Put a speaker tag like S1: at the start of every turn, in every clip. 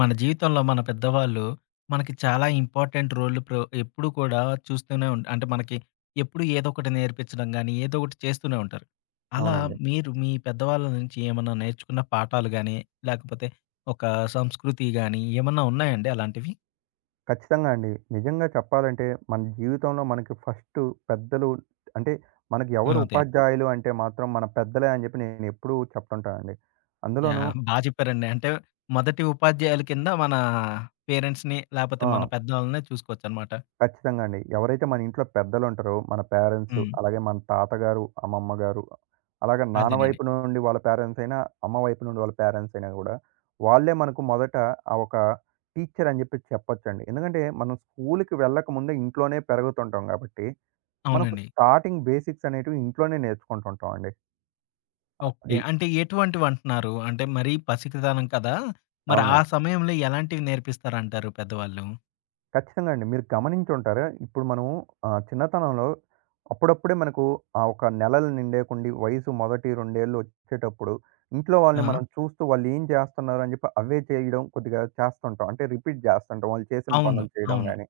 S1: మన జీవితంలో మన పెద్దవాళ్ళు మనకి చాలా ఇంపార్టెంట్ రోల్ ఎప్పుడు కూడా చూస్తూనే ఉంటారు. అంటే మనకి ఎప్పుడు ఏదో ఒకటి నేర్పించడం కానీ ఏదో ఒకటి చేస్తూనే ఉంటారు అలా.
S2: అవునండి.
S1: మీరు మీ పెద్దవాళ్ళ నుంచి ఏమన్నా నేర్చుకున్న పాఠాలు కానీ లేకపోతే ఒక సంస్కృతి కానీ ఏమన్నా ఉన్నాయండి అలాంటివి?
S2: ఖచ్చితంగా అండి. నిజంగా చెప్పాలంటే మన జీవితంలో మనకి ఫస్టు పెద్దలు అంటే మనకు ఎవరు
S1: అదే.
S2: ఉపాధ్యాయులు అంటే మాత్రం మన పెద్దలే అని చెప్పి నేనెప్పుడూ చెప్తుంటానండి.
S1: యా,
S2: అందులోనూ
S1: బాగా చెప్పారండి. అంటే మొదటి ఉపాధ్యాయుల కింద మన పేరెంట్స్ని లేకపోతే మన
S2: ఆ!
S1: పెద్దవాళ్ళనే చూసుకోవచ్చు అనమాట.
S2: ఖచ్చితంగా అండి. ఎవరైతే మన ఇంట్లో పెద్దలుంటారో మన పేరెంట్స్, అలాగే మన తాతగారు, అమ్మమ్మ గారు, అలాగే నాన్న
S1: అదేనండి.
S2: వైపు నుండి వాళ్ళ పేరెంట్స్ అయినా, అమ్మ వైపు నుండి వాళ్ళ పేరెంట్స్ అయినా గూడా వాళ్ళే మనకు మొదట ఒక టీచర్ అని చెప్పి చెప్పొచ్చండి. ఎందుకంటే మనం స్కూలుకి వెళ్ళకముందే ఇంట్లోనే పెరుగుతుంటాం గాబట్టి మనకు
S1: అవునండి.
S2: స్టార్టింగ్ బేసిక్స్ అనేటివి ఇంట్లోనే నేర్చుకుంటుంటాం అండి.
S1: ఓకే.
S2: అది
S1: అంటే ఎటువంటివంటున్నారు? అంటే మరీ పసికితనం కదా! మరి ఆ
S2: అవునండి.
S1: సమయంలో ఎలాంటివి నేర్పిస్తారంటారు పెద్దవాళ్ళు?
S2: ఖచ్చితంగా అండి. మీరు గమనించుంటారు. ఇప్పుడు మనము చిన్నతనంలో అప్పుడప్పుడే మనకు ఒక నెలలు నిండేకుండి వయసు మొదటి 2 వచ్చేటప్పుడు ఇంట్లో వాళ్ళని
S1: ఆ!
S2: మనం చూస్తూ వాళ్ళు ఏం చేస్తున్నారు అని చెప్పి అవే చేయడం కొద్దిగా చేస్తుంటాం. అంటే రిపీట్ చేస్తుంటాం. వాళ్ళు చేసిన
S1: అవును.
S2: పనులు చేయడం
S1: అవును.
S2: గాని.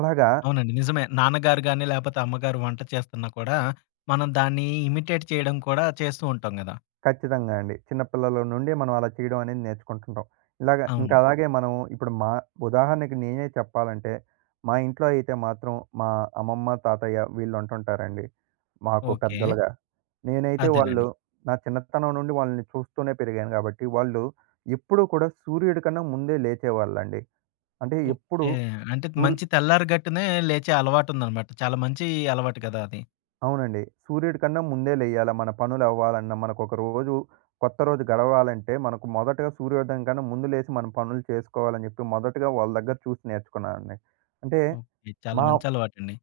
S2: అలాగా,
S1: అవునండి. నిజమే. నాన్నగారు గాని, లేపోతే అమ్మగారు వంట చేస్తున్నా కూడా, మనం దాన్ని ఇమిటేట్ చేయడం కూడా చేస్తూ ఉంటాం గదా!
S2: ఖచ్చితంగా అండి. చిన్నపిల్లల నుండి మనం అలా చేయడం అనేది నేర్చుకుంటుంటాం. ఇలాగ ఇంకా
S1: అవును.
S2: అవును. అలాగే మనం ఇప్పుడు ఉదాహరణకి నేనే చెప్పాలంటే, మా ఇంట్లో అయితే మాత్రం మా అమ్మమ్మ, తాతయ్య వీళ్ళుంటుంటారండి. మాకు
S1: ఓకే.
S2: పెద్దలుగా. నేనైతే వాళ్ళు
S1: అదేనండి.
S2: నా చిన్నతనం నుండి వాళ్ళని చూస్తూనే పెరిగాను గాబట్టి, వాళ్ళు ఎప్పుడూ కూడా సూర్యుడి కన్నా ముందే లేచేవాళ్ళండి. అంటే ఎప్పుడు
S1: ఓకే. అంటే
S2: సూర్
S1: మంచి తెల్లారిగట్టునే లేచే అలవాటుందనమాట. చాలా మంచి అలవాటు కదా అది.
S2: అవునండి. సూర్యుడి కన్నా ముందే లెయ్యాల. మన పనులవ్వాలన్నా, మనకొక రోజు కొత్త రోజు గడవాలంటే, మనకు మొదటగా సూర్యోదయం కన్నా ముందు లేసి మన పనులు చేసుకోవాలని జెప్పి, మొదటగా వాళ్ళ దగ్గర చూసి నేర్చుకున్నానండి. అంటే,
S1: ఓకే. చాలా
S2: మా
S1: మంచి అలవాటండి.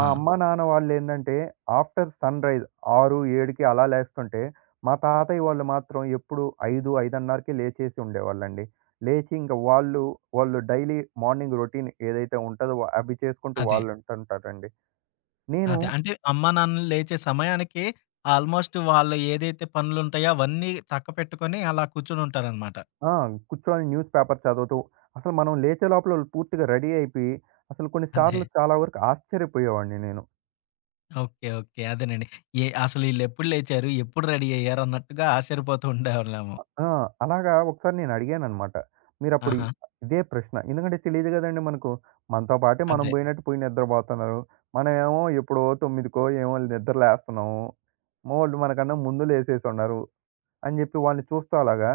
S1: ఆ!
S2: అమ్మ, నాన్న వాళ్ళేందంటే, ఆఫ్టర్ సన్‌రైజ్ 6, 7కి అలా లేస్తుంటే, మా తాతయ్య వాళ్ళు మాత్రం ఎప్పుడు 5, 5:30కి లేచేసి ఉండేవాళ్ళండి. లేచి ఇంక వాళ్ళు డైలీ మార్నింగ్ రొటీన్ ఏదైతే ఉంటదో, అవి చేసుకుంటూ
S1: అదే.
S2: వాళ్ళుంటుంటారండి. నేను
S1: అదే. అంటే అమ్మా, నాన్నలు లేచే సమయానికి ఆల్‌మోస్ట్ వాళ్ళు ఏదైతే పనులుంటాయో అవన్నీ చక్కపెట్టుకొని అలా కూర్చొనుంటారనమాట.
S2: ఆ! కూర్చొని న్యూస్ పేపర్ చదువుతూ, అసలు మనం లేచే లోపల వాళ్ళు పూర్తిగా రెడీ అయిపోయి, అసలు కొన్ని
S1: అదే.
S2: సార్లు చాలా వరకు ఆశ్చర్యపోయేవాడిని నేను.
S1: ఓకే. ఓకే. అదేనండి. ఏ అసలు ఈళ్ళెప్పుడు లేచారు? ఎప్పుడు రెడీ అయ్యారు? అన్నట్టుగా ఆశ్చర్యపోతూ ఉండేవాళ్ళేమో.
S2: అ ఆ! అలాగా ఒకసారి నేను అడిగాననమాట. మీరప్పుడు
S1: ఆహా!
S2: ఇదే ప్రశ్న. ఎందుకంటే తెలీదు గదండీ మనకు. మనతో పాటే మనం
S1: అదే.
S2: బోయినట్టు పోయి నిద్రబోతున్నారు. మనమేమో ఎప్పుడో 9కో ఏమో నిద్ర లేస్తున్నాము. మగోళ్ళు మనకన్నా ముందు లేసేసున్నారు అని జెప్పి వాళ్ళని చూస్తూ అలాగా,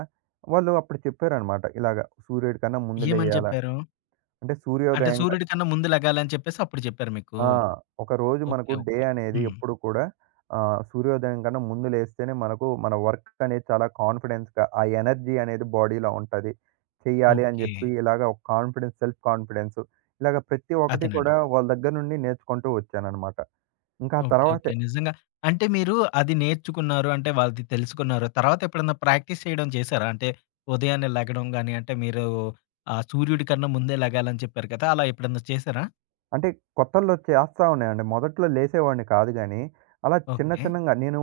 S2: వాళ్ళు అప్పుడు చెప్పారనమాట. ఇలాగ "సూర్యుడి కన్నా ముందు
S1: ఏమని
S2: లెయ్యాలా"
S1: చెప్పారు?
S2: అంటే
S1: అంటే
S2: సూర్యోదయం
S1: సూర్యుడి కన్నా ముందు లెగాలని చెప్పేసి అప్పుడు చెప్పారు మీకు.
S2: ఆ! ఒక రోజు
S1: ఓకే.
S2: మనకు డే
S1: ఓకే.
S2: అనేది
S1: హ్మ్.
S2: ఎప్పుడు కూడా సూర్యోదయం కన్నా ముందు లేస్తేనే మనకు మన వర్క్ అనేది చాలా కాన్ఫిడెన్స్‌గా ఆ ఎనర్జీ అనేది బాడీలో ఉంటది. చెయ్యాలి అని
S1: ఓకే.
S2: చెప్పి ఇలాగ ఒక కాన్ఫిడెన్స్, సెల్ఫ్ కాన్ఫిడెన్స్, ఇలాగ ప్రతి ఒక్కటి
S1: అదేనండి.
S2: కూడా వాళ్ళ దగ్గర నుండి నేర్చుకుంటూ వచ్చాననమాట. ఇంకా ఆ
S1: ఓకే. ఓకే.
S2: తర్వాతే
S1: నిజంగా అంటే మీరు అది నేర్చుకున్నారు. అంటే వాళ్ళది తెలుసుకున్నారు. తర్వాత ఎప్పుడన్నా ప్రాక్టీస్ చేయడం చేశారా? అంటే ఉదయాన్నే లెగడం గాని, అంటే మీరు సూర్యుడి కన్నా ముందే లెగాలని చెప్పారు కదా! అలా ఎప్పుడన్నా చేశారా?
S2: అంటే కొత్తల్లో చేస్తా ఉన్నానండి. మొదట్లో లేసేవాడిని కాదు గానీ, అలా చిన్న
S1: ఓకే.
S2: చిన్నంగా నేను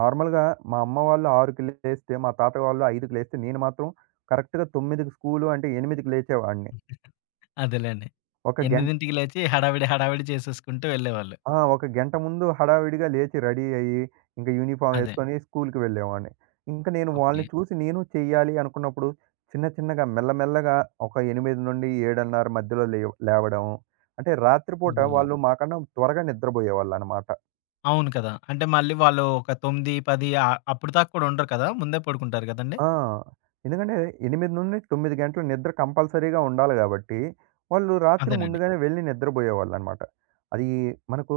S2: నార్మల్‌గా మా అమ్మ వాళ్ళు 6కి లేస్తే, మా తాత వాళ్ళు 5కి లేస్తే, నేను మాత్రం కరెక్ట్‌గా 9కి స్కూలు అంటే 8కి లేచేవాడిని.
S1: అదేలెండి.
S2: ఒక గంట
S1: 8కి లేచి హడావిడి, హడావిడి చేసేసుకుంటూ వెళ్ళేవాళ్ళు.
S2: ఆ! ఒక గంట ముందు హడావిడిగా లేచి రెడీ అయ్యి, ఇంక యూనిఫార్మ్
S1: అదే.
S2: ఏసుకొని స్కూలుకి వెళ్ళేవాడిని. ఇంక నేను
S1: ఓకే.
S2: వాళ్ళని చూసి నేను చెయ్యాలి అనుకున్నప్పుడు, చిన్న చిన్నగా మెల్లమెల్లగా ఒక 8 నుండి 7:30 మధ్యలో లేవడం. అంటే రాత్రిపూట
S1: ఓహ్!
S2: వాళ్ళు మాకన్నా త్వరగా నిద్రబోయేవాళ్ళనమాట.
S1: అవును కదా! అంటే మళ్ళీ వాళ్ళు ఒక 9, 10 అప్పుడు దాకా కూడా ఉండరు కదా! ముందే పడుకుంటారు కదండీ!
S2: ఆ! ఎందుకంటే 8-9 గంటలు నిద్ర కంపల్సరీగా ఉండాలి గాబట్టి, వాళ్ళు రాత్రి
S1: అదేనండి.
S2: ముందుగానే వెళ్ళి నిద్రబోయేవాళ్ళనమాట. అది మనకు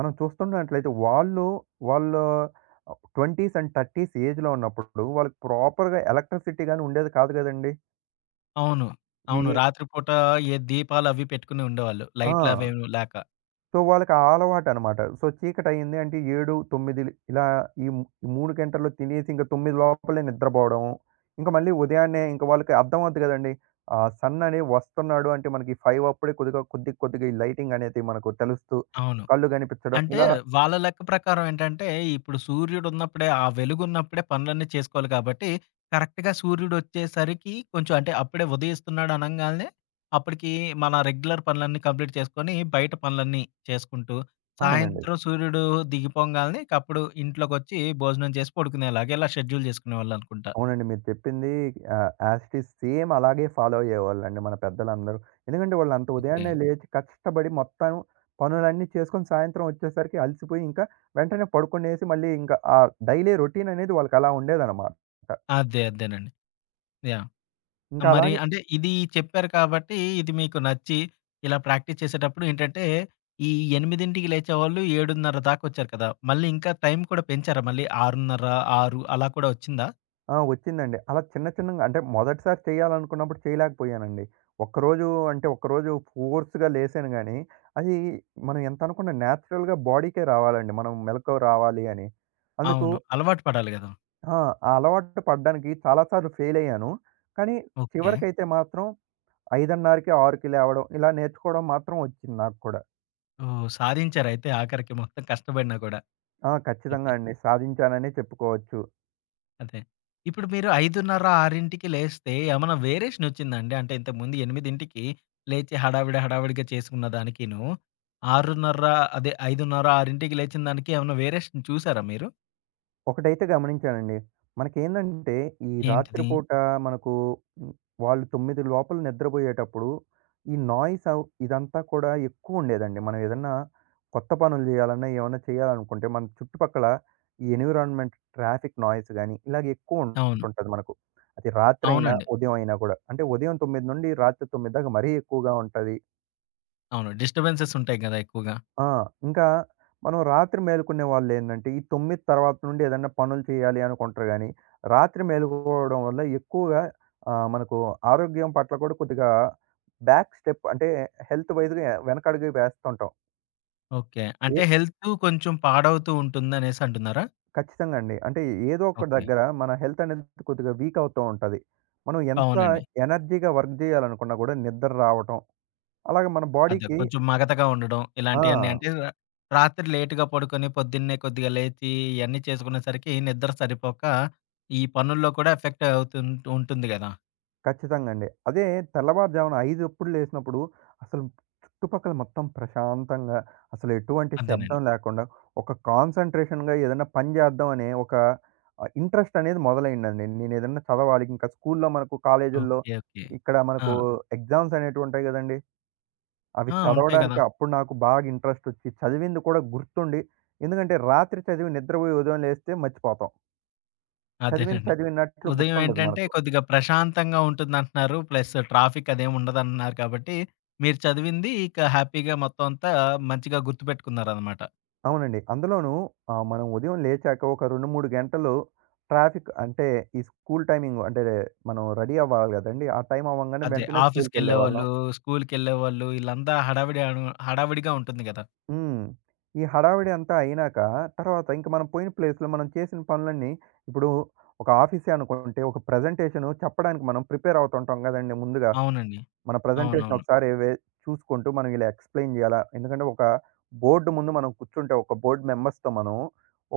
S2: మనం చూస్తున్నట్లయితే వాళ్ళు, వాళ్ళ 20స్ అండ్ 30స్ ఏజ్‌లో ఉన్నప్పుడు వాళ్ళకి ప్రాపర్‌గా ఎలక్ట్రిసిటీ గాని ఉండేది కాదు గదండీ!
S1: అవును. అవును.
S2: ఈ
S1: రాత్రి పూట ఏ దీపాలవి పెట్టుకుని ఉండేవాళ్ళు.
S2: ఆ!
S1: లైట్‌లవేమి లేక.
S2: సో, వాళ్ళకి ఆ అలవాటనమాట. సో, చీకటయింది అంటే 7, 9 ఇలా ఈ ము 3 గంటల్లో తినేసి ఇంక 9 లోపలే నిద్రపోవడం. ఇంక మళ్ళీ ఉదయాన్నే ఇంక వాళ్ళకి అర్థమవుద్ది గదండీ. సన్ అనేది వస్తున్నాడు అంటే మనకి 5 అప్పుడే కొద్దిగా కొద్ది కొద్దిగా ఈ లైటింగ్ అనేది మనకు తెలుస్తూ
S1: అవును.
S2: కళ్ళు గనిపిచ్చడం
S1: అంటే
S2: ఇలా
S1: వాళ్ళ లెక్క ప్రకారం ఏంటంటే, ఇప్పుడు సూర్యుడున్నప్పుడే, ఆ వెలుగున్నప్పుడే పనులన్నీ చేసుకోవాలి కాబట్టి, కరెక్ట్‌గా సూర్యుడొచ్చేసరికి కొంచెం అంటే అప్పుడే ఉదయిస్తున్నాడు అనంగాల్నే, అప్పటికి మన రెగ్యులర్ పనులన్నీ కంప్లీట్ చేసుకొని, బయట పనులన్నీ చేసుకుంటూ,
S2: అవునండి.
S1: సాయంత్రం సూర్యుడు దిగిపోంగాల్నే ఇకప్పుడు ఇంట్లోకొచ్చి భోజనం చేసి పడుకునేలాగా ఇలా షెడ్యూల్ జేసుకునేవాళ్ళనుకుంటా.
S2: అవునండి. మీరు చెప్పింది యాస్ ఇట్ ఈజ్ సేమ్ అలాగే ఫాలో అయ్యేవాళ్ళండి మన పెద్దలందరూ. ఎందుకంటే వాళ్ళంత
S1: ఓకే.
S2: ఉదయాన్నే లేచి కష్టపడి మొత్తం పనులన్నీ చేసుకొని సాయంత్రం వచ్చేసరికి అలసిపోయి ఇంకా వెంటనే పడుకునేసి మళ్ళీ ఇంకా ఆ డైలీ రొటీన్ అనేది వాళ్ళకి అలా ఉండేదనమాట.
S1: అదే. అదేనండి. యాహ్!
S2: ఇంకా
S1: మరి
S2: అలాగే
S1: అంటే ఇది చెప్పారు కాబట్టి, ఇది మీకు నచ్చి ఇలా ప్రాక్టీస్ చేసేటప్పుడు ఏంటంటే, ఈ 8కి లేచేవాళ్ళు 7:30 దాకొచ్చారు కదా! మళ్ళీ ఇంకా టైం కూడా పెంచారా మళ్ళీ 6:30, 6 అలా కూడా వచ్చిందా?
S2: ఆ! వచ్చిందండి. అలా చిన్న చిన్నగా అంటే మొదటిసారి చేయాలనుకున్నప్పుడు చేయలేకపోయానండి. ఒక్కరోజు అంటే ఒక్కరోజు ఫోర్స్‌గా లేసాను గానీ, అది మనం ఎంత అనుకున్న నేచురల్‌గా బాడీకే రావాలండి. మనం మెలకువ రావాలి అని. అందుకు
S1: అవును. అలవాటు పడాలి గదా!
S2: ఆ ఆ అలవాటు పడ్డానికి చాలా సార్లు ఫెయిలయ్యాను. కానీ హ్మ్.
S1: ఓకే.
S2: చివరికైతే మాత్రం 5:30కి, 6కి లేవడం ఇలా నేర్చుకోవడం మాత్రం వచ్చింది నాకు కూడా.
S1: ఓహ్! సాధించారయితే ఆఖరికి మొత్తం కష్టపడినా కూడా.
S2: ఆ!
S1: ఓకే.
S2: ఖచ్చితంగా అండి. సాధించాననే చెప్పుకోవచ్చు.
S1: అదే. ఇప్పుడు మీరు 5:30, 6కి లేస్తే ఏమన్నా వేరియేషనొచ్చిందాండి? అంటే ఇంతకుముందు 8కి లేచి హడావిడి హడావిడిగా చేసుకున్న దానికిను, 6:30 అదే 5:30, 6కి లేచిన దానికి ఏమన్నా వేరియేషన్ చూసారా మీరు?
S2: ఒకటైతే గమనించానండి. మనకేందంటే ఈ రాత్రి
S1: ఏంటిది?
S2: పూట మనకు హ్మ్, వాళ్ళు 9 లోపల నిద్రబోయేటప్పుడు ఈ నాయిస్ అవ్ ఇదంతా కూడా ఎక్కువుండేదండి. మనం ఏదన్నా కొత్త పనులు జేయాలన్నా, ఏమన్నా చేయాలనుకుంటే మన చుట్టుపక్కల ఈ ఎన్విరాన్మెంట్ ట్రాఫిక్ నాయిస్ గాని, ఇలాగ
S1: అవును.
S2: ఎక్కువుంటుంటది మనకు. అది రాత్రైనా,
S1: అవునండి.
S2: ఉదయం అయినా గూడా. అంటే ఉదయం 9 నుండి రాత్రి 9 దాకా మరీ ఎక్కువగా ఉంటది.
S1: అవును. డిస్టర్బెన్సెస్ ఉంటాయి గదా! ఎక్కువగా.
S2: ఆ! ఇంకా మనం రాత్రి మేలుకునే వాళ్ళేందంటే, ఈ 9 తర్వాత నుండి ఏదన్నా పనులు చేయాలి అనుకుంటారు గానీ, రాత్రి మేలుకోవడం వల్ల ఎక్కువగా మనకు ఆరోగ్యం పట్ల కూడా కొద్దిగా బ్యాక్ స్టెప్ అంటే హెల్త్ వైజ్‌గా వెనకడుగు వేస్తుంటాం.
S1: ఓకే.
S2: ఏ
S1: అంటే హెల్త్ కొంచెం పాడవుతూ ఉంటుందనేసి అంటున్నారా?
S2: ఖచ్చితంగా అండి. అంటే ఏదో ఒక
S1: ఓకే.
S2: దగ్గర మన హెల్త్ అనేది కొద్దిగా వీక్ అవుతూ ఉంటది. మనం ఎంత
S1: అవునండి.
S2: ఎనర్జీగా వర్క్ చేయాలనుకున్నా కూడా నిద్ర రావటం, అలాగే మన
S1: అదే.
S2: బాడీకి.
S1: కొంచెం మగతగా ఉండడం. ఇలాంటియన్నీ
S2: ఆ!
S1: అంటే ర రాత్రి లేట్‌గా పడుకొని పొద్దున్నే కొద్దిగా లేచి ఇయన్నీ చేసుకునేసరికి నిద్ర సరిపోక ఈ పనుల్లో కూడా ఎఫెక్ట్ అవుతుం ఉంటుంది గదా!
S2: ఖచ్చితంగా అండి. అదే తెల్లవారుజామున 5 లేసినప్పుడు అసలు చుట్టుపక్కల మొత్తం ప్రశాంతంగా అసలు ఎటువంటి
S1: అదేనండి.
S2: శబ్దం లేకుండా ఒక కాన్సంట్రేషన్‌గా ఏదైనా పని చేద్దాం అనే ఒక ఇంట్రెస్ట్ అనేది మొదలైందండి. నేను ఏదన్నా చదవాలి ఇంకా స్కూల్లో మనకు కాలేజీల్లో
S1: ఓకే. ఓకే.
S2: ఇక్కడ
S1: ఆ!
S2: మనకు ఎగ్జామ్స్ అనేటివి ఉంటాయి గదండీ! అవి
S1: ఆ! ఉంటాయి గదా!
S2: చదవడానికి అప్పుడు నాకు బాగా ఇంట్రెస్ట్ వచ్చి చదివింది కూడా గుర్తుండి. ఎందుకంటే రాత్రి చదివి నిద్రపోయి ఉదయం లేస్తే మర్చిపోతాం. చదివింది
S1: అదేనండి.
S2: చదివినట్లు
S1: ఉదయం
S2: గుర్తుండదు
S1: ఏంటంటే
S2: మనకు.
S1: కొద్దిగా ప్రశాంతంగా ఉంటుందంటున్నారు. ప్లస్ ట్రాఫిక్ అదేమి ఉండదంటున్నారు కాబట్టి మీరు చదివింది ఇక హ్యాపీగా మొత్తం అంతా మంచిగా గుర్తుపెట్టుకున్నారనమాట.
S2: అవునండి. అందులోనూ మనం ఉదయం లేచాక ఒక 2, 3 గంటలు ట్రాఫిక్ అంటే ఈ స్కూల్ టైమింగ్ అంటే మనం రెడీ అవ్వాలి గదండీ! ఆ టైం అవ్వంగానే
S1: అదే.
S2: వెంటనే స్కూల్‌కెళ్ళేవాళ్ళం.
S1: ఆఫీస్‌కెళ్ళేవాళ్ళు, స్కూల్‌కెళ్ళేవాళ్ళు ఈళ్ళంతా హడావిడిగా ఉంటుంది గదా!
S2: హ్మ్. ఈ హడావిడి అంతా అయినాక తర్వాత ఇంక మనం పోయిన ప్లేస్‌లో మనం చేసిన పనులన్నీ ఇప్పుడు ఒక ఆఫీసే అనుకుంటే ఒక ప్రెజెంటేషన్ చెప్పడానికి మనం ప్రిపేర్ అవుతుంటాం గదండీ ముందుగా.
S1: అవునండి.
S2: మన ప్రజెంటేషన్
S1: అవునవును.
S2: ఒకసారి చూసుకుంటూ మనం ఇలా ఎక్స్‌ప్లెయిన్ జేయాలా? ఎందుకంటే ఒక బోర్డ్ ముందు మనం కూర్చుంటే ఒక బోర్డ్ మెంబర్స్‌తో మనం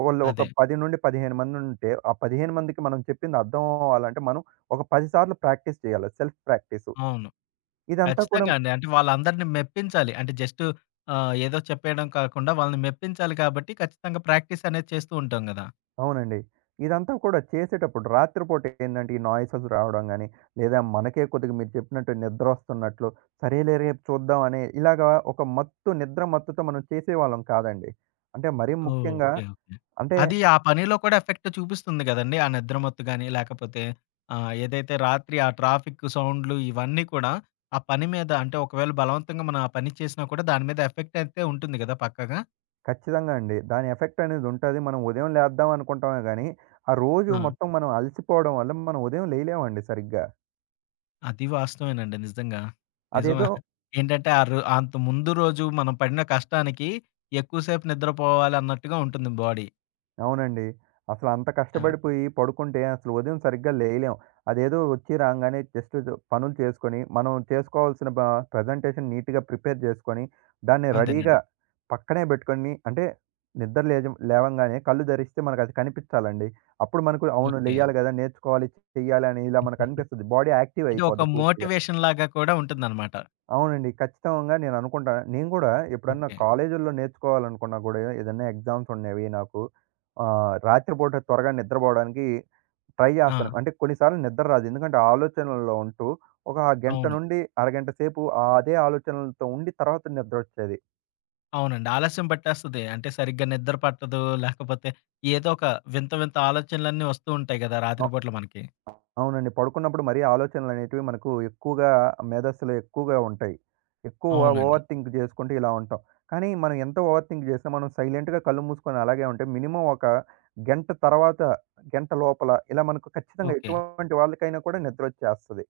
S2: ఒకళ్ళు ఒక
S1: అదే.
S2: 10 నుండి 15 మంది ఉంటే, ఆ 15 మందికి మనం చెప్పింది అర్థం అవ్వాలంటే మనం ఒక 10 సార్లు ప్రాక్టీస్ చేయాలి. Self practice.
S1: అవును.
S2: ఇదంతా కూడా
S1: ఖచ్చితంగా అండి. అంటే వాళ్ళందరిని మెప్పించాలి. అంటే జస్ట్ ఏదో చెప్పేయడం కాకుండా వాళ్ళని మెప్పించాలి కాబట్టి ఖచ్చితంగా ప్రాక్టీస్ అనేది చేస్తూ ఉంటాం గదా!
S2: అవునండి. ఇదంతా కూడా చేసేటప్పుడు రాత్రిపూట ఏందంటే, ఈ నాయిసెస్ రావడం గాని, లేదా మనకే కొద్దిగా మీరు చెప్పినట్టు నిద్రొస్తున్నట్లు, సరేలే రేపు చూద్దాం అనే ఇలాగా ఒక మత్తు నిద్ర మత్తుతో మనం చేసేవాళ్ళం కాదండి. అంటే మరీ ముఖ్యంగా
S1: ఓకే. ఓకే.
S2: అంటే
S1: అది ఆ పనిలో కూడా ఎఫెక్ట్ చూపిస్తుంది గదండీ. ఆ నిద్ర మత్తు గాని లేకపోతే ఏదైతే రాత్రి ఆ ట్రాఫిక్ సౌండ్‌లు ఇవన్నీ కూడా ఆ పని మీద అంటే ఒకవేళ బలవంతంగా మనం ఆ పని చేసినా కూడా దాని మీద ఎఫెక్ట్ అయితే ఉంటుంది గదా! పక్కాగా.
S2: ఖచ్చితంగా అండి. దాని ఎఫెక్ట్ అనేది ఉంటది. మనం ఉదయం లేద్దాం అనుకుంటామే గానీ, ఆ రోజు
S1: ఆ!
S2: మొత్తం మనం అలసిపోవడం వల్ల మనం ఉదయం లేయలేమండి సరిగ్గా.
S1: అది వాస్తవేనండి నిజంగా. నిజమే.
S2: అదేదో
S1: ఏంటంటే ఆ రో అంత ముందు రోజు మనం పడిన కష్టానికి ఎక్కువ సేపు నిద్రపోవాలి అన్నట్టుగా ఉంటుంది బాడీ.
S2: అవునండి. అసలు అంత
S1: ఆ!
S2: కష్టపడిపోయి పడుకుంటే అసలు ఉదయం సరిగ్గా లేయలేం. అదేదో వచ్చి రాంగానే జస్ట్ జో పనులు చేసుకొని, మనం చేసుకోవాల్సిన ప్రెజెంటేషన్ నీట్‌గా ప్రిపేర్ చేసుకొని, దాన్ని రెడీగా
S1: అదేనండి.
S2: పక్కనే బెట్టుకొని అంటే నిద్ర లేవంగానే కళ్ళు తెరిస్తే మనకది కనిపిచ్చాలండి. అప్పుడు మనకు అవును.
S1: ఓకే.
S2: లెయ్యాలి గదా! నేర్చుకోవాలి, చెయ్యాలి అని ఇలా మనకనిపిస్తది. బాడీ యాక్టివ్
S1: అంటే ఒక
S2: అయిపోద్ది పూర్తిగా.
S1: మోటివేషన్ లాగా కూడా ఉంటుందనమాట.
S2: అవునండి. ఖచ్చితంగా నేను అనుకుంటా. నేను గూడా ఎప్పుడన్నా
S1: ఓకే.
S2: కాలేజీల్లో నేర్చుకోవాలనుకున్నా గూడా ఏదన్నా ఎగ్జామ్స్ ఉన్నవి నాకు. రాత్రిపూట త్వరగా నిద్రపోవడానికి ట్రై
S1: ఆ!
S2: జేస్తాను. అంటే కొన్నిసార్లు నిద్ర రాదు. ఎందుకంటే ఆలోచనల్లో ఉంటూ ఒక గంట
S1: అవును.
S2: నుండి అరగంట సేపు అదే ఆలోచనలతో ఉండి తర్వాత నిద్రొచ్చేది.
S1: అవునండి. ఆలస్యం పట్టేస్తది. అంటే సరిగ్గా నిద్ర పట్టదు. లేకపోతే ఏదో ఒక వింత వింత ఆలోచనలన్నీ వస్తూ ఉంటాయి గదా!
S2: ఆ!
S1: రాత్రి పూటల మనకి.
S2: అవునండి. పడుకున్నప్పుడు మరీ ఆలోచనలనేటివి మనకు ఎక్కువగా మేధస్సులో ఎక్కువగా ఉంటాయి. ఎక్కువ
S1: అవునండి.
S2: ఓవర్ థింక్ జేసుకుంటూ ఇలా ఉంటాం. కానీ మనం ఎంత ఓవర్ థింక్ జేసినా మనం సైలెంట్‌గా కళ్ళు మూసుకొని అలాగే ఉంటే మినిమమ్ ఒక గంట తర్వాత, గంట లోపల ఇలా మనకు ఖచ్చితంగా
S1: ఓకే.
S2: ఎటువంటి వాళ్ళకైనా కూడా నిద్రొచ్చేస్తది.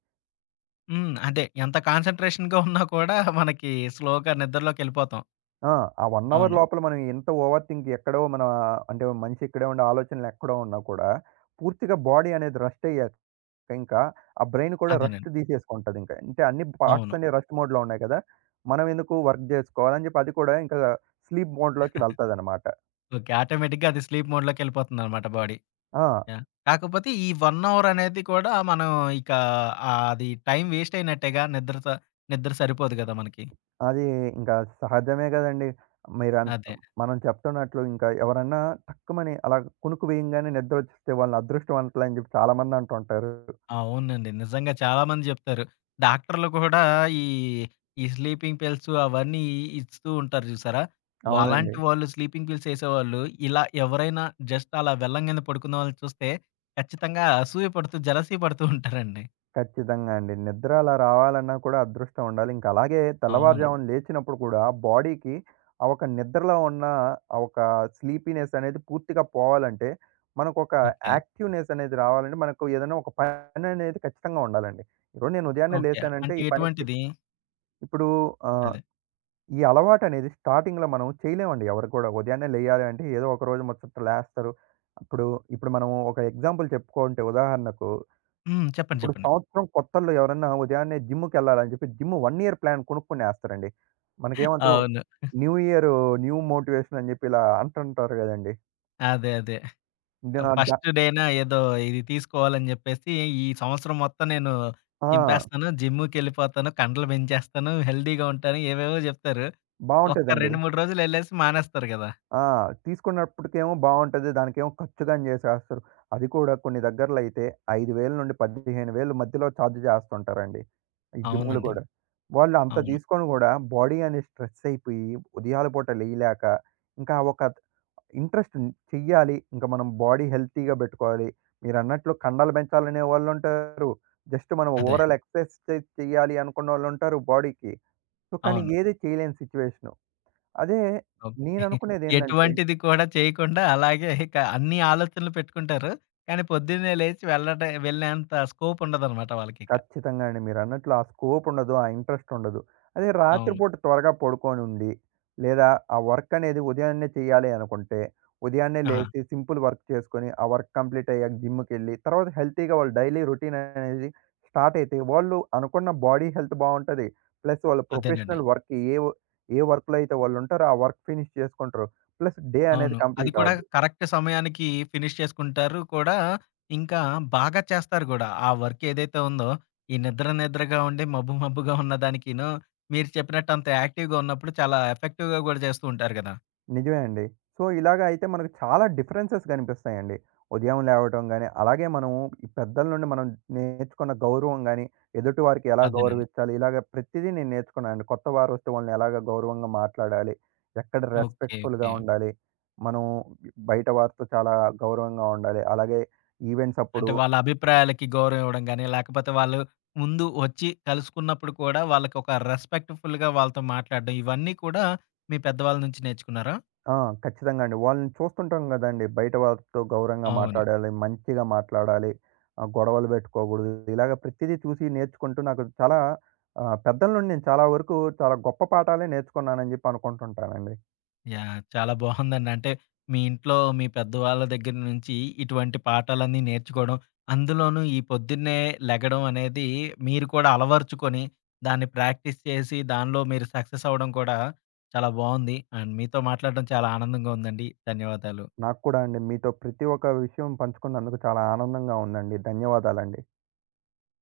S1: హ్మ్. అదే ఎంత కాన్సంట్రేషన్‌గా ఉన్నా కూడా మనకి స్లోగా నిద్రలోకెళ్ళిపోతాం.
S2: ఆ! ఆ 1 అవర్
S1: అవును.
S2: లోపల మనం ఎంత ఓవర్ థింక్ ఎక్కడో మన అంటే మనిషి ఇక్కడే ఉండే ఆలోచనలు ఎక్కడో ఉన్నా కూడా, పూర్తిగా బాడీ అనేది రెస్ట్ అయ్యాక ఇంకా, ఆ బ్రెయిన్ కూడా రెస్ట్
S1: అదేనండి.
S2: తీసేసుకుంటదింక. అంటే అన్ని
S1: అవును.
S2: పార్ట్స్ అన్ని రెస్ట్ మోడ్‌లో ఉన్నాయి కదా! మనం ఎందుకు వర్క్ జేసుకోవాలని చెప్పి అది కూడా ఇంకా స్లీప్ మోడ్‌లోకి వెళ్తదనమాట.
S1: ఓకే. ఆటోమేటిక్‌గా అది స్లీప్ మోడ్‌లోకి ఎళ్ళిపోతుందనమాట బాడీ.
S2: ఆ!
S1: యాహ్! కాకపోతే ఈ 1 అవర్ అనేది కూడా మనం ఇక అది టైం వేస్ట్ అయినట్టేగా. నిద్రతో నిద్ర సరిపోదు గదా మనకి.
S2: అది ఇంకా సహజమే గదండీ. మీరన్
S1: అదే.
S2: మనం చెప్తున్నట్లు ఇంకా ఎవరన్నా టక్కుమని అలా కునుకు వేయంగానే నిద్రొచ్చేస్తే వాళ్ళని అదృష్టవంతులని జెప్పి చాలామంది అంటుంటారు.
S1: అవునండి. నిజంగా చాలా మంది జెప్తారు. డాక్టర్లు కూడా ఈ, ఈ స్లీపింగ్ పిల్స్ అవన్నీ ఇస్తూ ఉంటారు జూసారా?
S2: అవునండి.
S1: అలాంటి వాళ్ళు, స్లీపింగ్ పిల్స్ ఎసేవాళ్ళు, ఇలా ఎవరైనా జస్ట్ అలా వెళ్ళంగానే పడుకున్న వాళ్ళని చూస్తే ఖచ్చితంగా అసూయ పడుతూ, జలసీ పడుతూ ఉంటారండి.
S2: ఖచ్చితంగా అండి. నిద్ర అలా రావాలన్నా కూడా అదృష్టం ఉండాలి. ఇంక అలాగే అవును.
S1: అవును.
S2: తెల్లవారుజామున లేచినప్పుడు కూడా బాడీకి ఆ ఒక నిద్రలో ఉన్న ఆ ఒక స్లీపీనెస్ అనేది పూర్తిగా పోవాలంటే, మనకొక
S1: ఓకే.
S2: యాక్టివ్‌నెస్ అనేది రావాలంటే, మనకు ఏదైనా ఒక పననేది ఖచ్చితంగా ఉండాలండి. ఇప్పుడు నేను ఉదయాన్నే
S1: ఓకే.
S2: లేసానంటే
S1: అంటే
S2: ఈ పనికి
S1: ఎటువంటిది?
S2: ఇప్పుడు ఆహ్,
S1: అదే.
S2: ఈ అలవాటనేది స్టార్టింగ్‌లో మనం చేయలేమండి ఎవరు కూడా. ఉదయాన్నే లేయాలి అంటే ఏదో ఒక రోజు ముచ్చట లేస్తారు. అప్పుడు ఇప్పుడు మనం ఒక ఎగ్జాంపుల్ చెప్పుకుంటే ఉదాహరణకు
S1: హ్మ్. చెప్పండి.
S2: ఇప్పుడు
S1: చెప్పండి.
S2: సంవత్సరం కొత్తల్లో ఎవరన్నా ఉదయాన్నే జిమ్‌కెళ్ళాలని చెప్పి జిమ్ 1 ఇయర్ ప్లాన్ కొనుక్కునేస్తారండి. మనకేమంటారు
S1: అవును.
S2: న్యూ ఇయర్ న్యూ మోటివేషన్ అని చెప్పి ఇలా అంటుంటారు గదండీ!
S1: అదే. అదే.
S2: ద జ
S1: ఫస్ట్ డేన ఏదో ఇది తీసుకోవాలని జెప్పేసి, ఈ సంవత్సరం మొత్తం నేను
S2: ఆ!
S1: చింపేస్తాను, జిమ్‌కెళ్ళిపోతాను, కండలు పెంచేస్తాను, హెల్తీగా ఉంటాను, ఏవేవో జెప్తారు. ఒక్క
S2: బావుంటదండి.
S1: 2, 3 రోజులెళ్ళేసి మానేస్తారు గదా!
S2: ఆ! తీసుకున్నప్పటికేమో బావుంటది. దానికేమో ఖర్చుగాని జేసేస్తారు. అది కూడా కొన్ని దగ్గరలో అయితే 5,000-15,000 మధ్యలో చార్జ్ జేస్తుంటారండి. ఈ జిమ్‌లు
S1: అవునండి.
S2: గూడా. వాళ్ళు అంత
S1: అవును.
S2: తీసుకొని గూడా బాడీ అనేది స్ట్రెస్ అయిపోయి ఉదయాల పూట లేయలేక ఇంకా ఒక ఇంట్రెస్ట్ చెయ్యాలి. ఇంకా మనం బాడీ హెల్తీగా బెట్టుకోవాలి. మీరన్నట్లు కండలు బెంచాలనే వాళ్ళుంటారు. జస్ట్ మనం
S1: అదే.
S2: ఓవరాల్ ఎక్సర్‌సైజ్ చెయ్యాలి అనుకున్నోళ్ళుంటారు బాడీకి. సో, కానీ
S1: అవును.
S2: ఏది చేయలేని సిట్యుయేషను. అదే
S1: ఓకే.
S2: నేననుకునేదేందంటే
S1: ఎటువంటిది కూడా చేయకుండా అలాగే ఇక అన్ని ఆలోచనలు పెట్టుకుంటారు. కానీ పొద్దున్నే లేచి వెళ్ళేంత స్కోప్ ఉండదనమాట వాళ్ళకిక.
S2: ఖచ్చితంగా అండి. మీరన్నట్లు ఆ స్కోప్ ఉండదు. ఆ ఇంట్రెస్ట్ ఉండదు. అదే
S1: అవును.
S2: రాత్రిపూట త్వరగా పడుకోనుండి, లేదా ఆ వర్క్ అనేది ఉదయాన్నే చేయాలి అనుకుంటే, ఉదయాన్నే
S1: ఆ!
S2: లేసి సింపుల్ వర్క్ చేసుకొని, ఆ వర్క్ కంప్లీట్ అయ్యాక జిమ్‌కెళ్ళి, తర్వాత హెల్తీగా వాళ్ళ డైలీ రొటీన్ అనేది స్టార్ట్ అయితే, వాళ్ళు అనుకున్న బాడీ హెల్త్ బావుంటది. ప్లస్ వాళ్ళ
S1: అదేనండి.
S2: ప్రొఫెషనల్ వర్క్ ఏ వర్క్‌లో అయితే వాళ్ళుంటారో, ఆ వర్క్ ఫినిష్ చేసుకుంటారు. ప్లస్ డే అనేది
S1: అవును. అది
S2: కంప్లీట్
S1: కూడా
S2: అవుద్ది.
S1: కరెక్ట్ సమయానికి ఫినిష్ చేసుకుంటారు కూడా. ఇంకా బాగా చేస్తారు గూడా. ఆ వర్క్ ఏదైతే ఉందో, ఈ నిద్ర నిద్రగా ఉండి, మబ్బు మబ్బుగా ఉన్న దానికిను, మీరు చెప్పినట్టు అంత యాక్టివ్‌గా ఉన్నప్పుడు చాలా ఎఫెక్టివ్‌గా గూడా చేస్తూ ఉంటారు గదా!
S2: నిజమే అండి. సో, ఇలాగ అయితే మనకు చాలా డిఫరెన్సెస్ కనిపిస్తాయండి. ఉదయం లేవటం గాని, అలాగే మనము ఈ పెద్దల నుండి మనం నేర్చుకున్న గౌరవం గాని, ఎదుటి వారికి ఎలా
S1: అదేనండి.
S2: గౌరవించాలి, ఇలాగ ప్రతిదీ నేను నేర్చుకున్నానండి. కొత్త వారొస్తే వాళ్ళని ఎలాగ గౌరవంగా మాట్లాడాలి, ఎక్కడ
S1: ఓకే.
S2: రెస్పెక్ట్‌ఫుల్‌గా
S1: ఓకే.
S2: ఉండాలి, మనం బయట వారితో చాలా గౌరవంగా ఉండాలి. అలాగే ఈవెంట్స్
S1: అంటే
S2: అప్పుడు
S1: వాళ్ళ అభిప్రాయాలకి గౌరవం ఇవ్వడం గాని, లేకపోతే వాళ్ళు ముందు వచ్చి కలుసుకున్నప్పుడు కూడా వాళ్ళకొక రెస్పెక్ట్‌ఫుల్‌గా వాళ్ళతో మాట్లాడడం, ఇవన్నీ కూడా మీ పెద్దవాళ్ళ నుంచి నేర్చుకున్నారా?
S2: ఆ! ఖచ్చితంగా అండి. వాళ్ళని చూస్తుంటాం గదండీ! బయట వాళ్ళతో గౌరవంగా
S1: అవును.
S2: మాట్లాడాలి, మంచిగా మాట్లాడాలి, గొడవలు పెట్టుకోకూడదు. ఇలాగ ప్రతిదీ చూసి నేర్చుకుంటూ నాకు చాలా పెద్దల నుండి నేను చాలా వరకు చాలా గొప్ప పాఠాలే నేర్చుకున్నానని జెప్పి అనుకుంటుంటానండి.
S1: యాహ్! చాలా బాగుందండి. అంటే మీ ఇంట్లో మీ పెద్దవాళ్ళ దగ్గర నుంచి ఇటువంటి పాఠాలన్నీ నేర్చుకోవడం, అందులోనూ ఈ పొద్దున్నే లెగడం అనేది మీరు కూడా అలవరుచుకొని, దాన్ని ప్రాక్టీస్ చేసి దానిలో మీరు సక్సెస్ అవ్వడం కూడా చాలా బావుంది. అండ్ మీతో మాట్లాడడం చాలా ఆనందంగా ఉందండి. ధన్యవాదాలు.
S2: నాకు కూడా అండి మీతో ప్రతి ఒక్క విషయం పంచుకున్నందుకు చాలా ఆనందంగా ఉందండి. ధన్యవాదాలండి.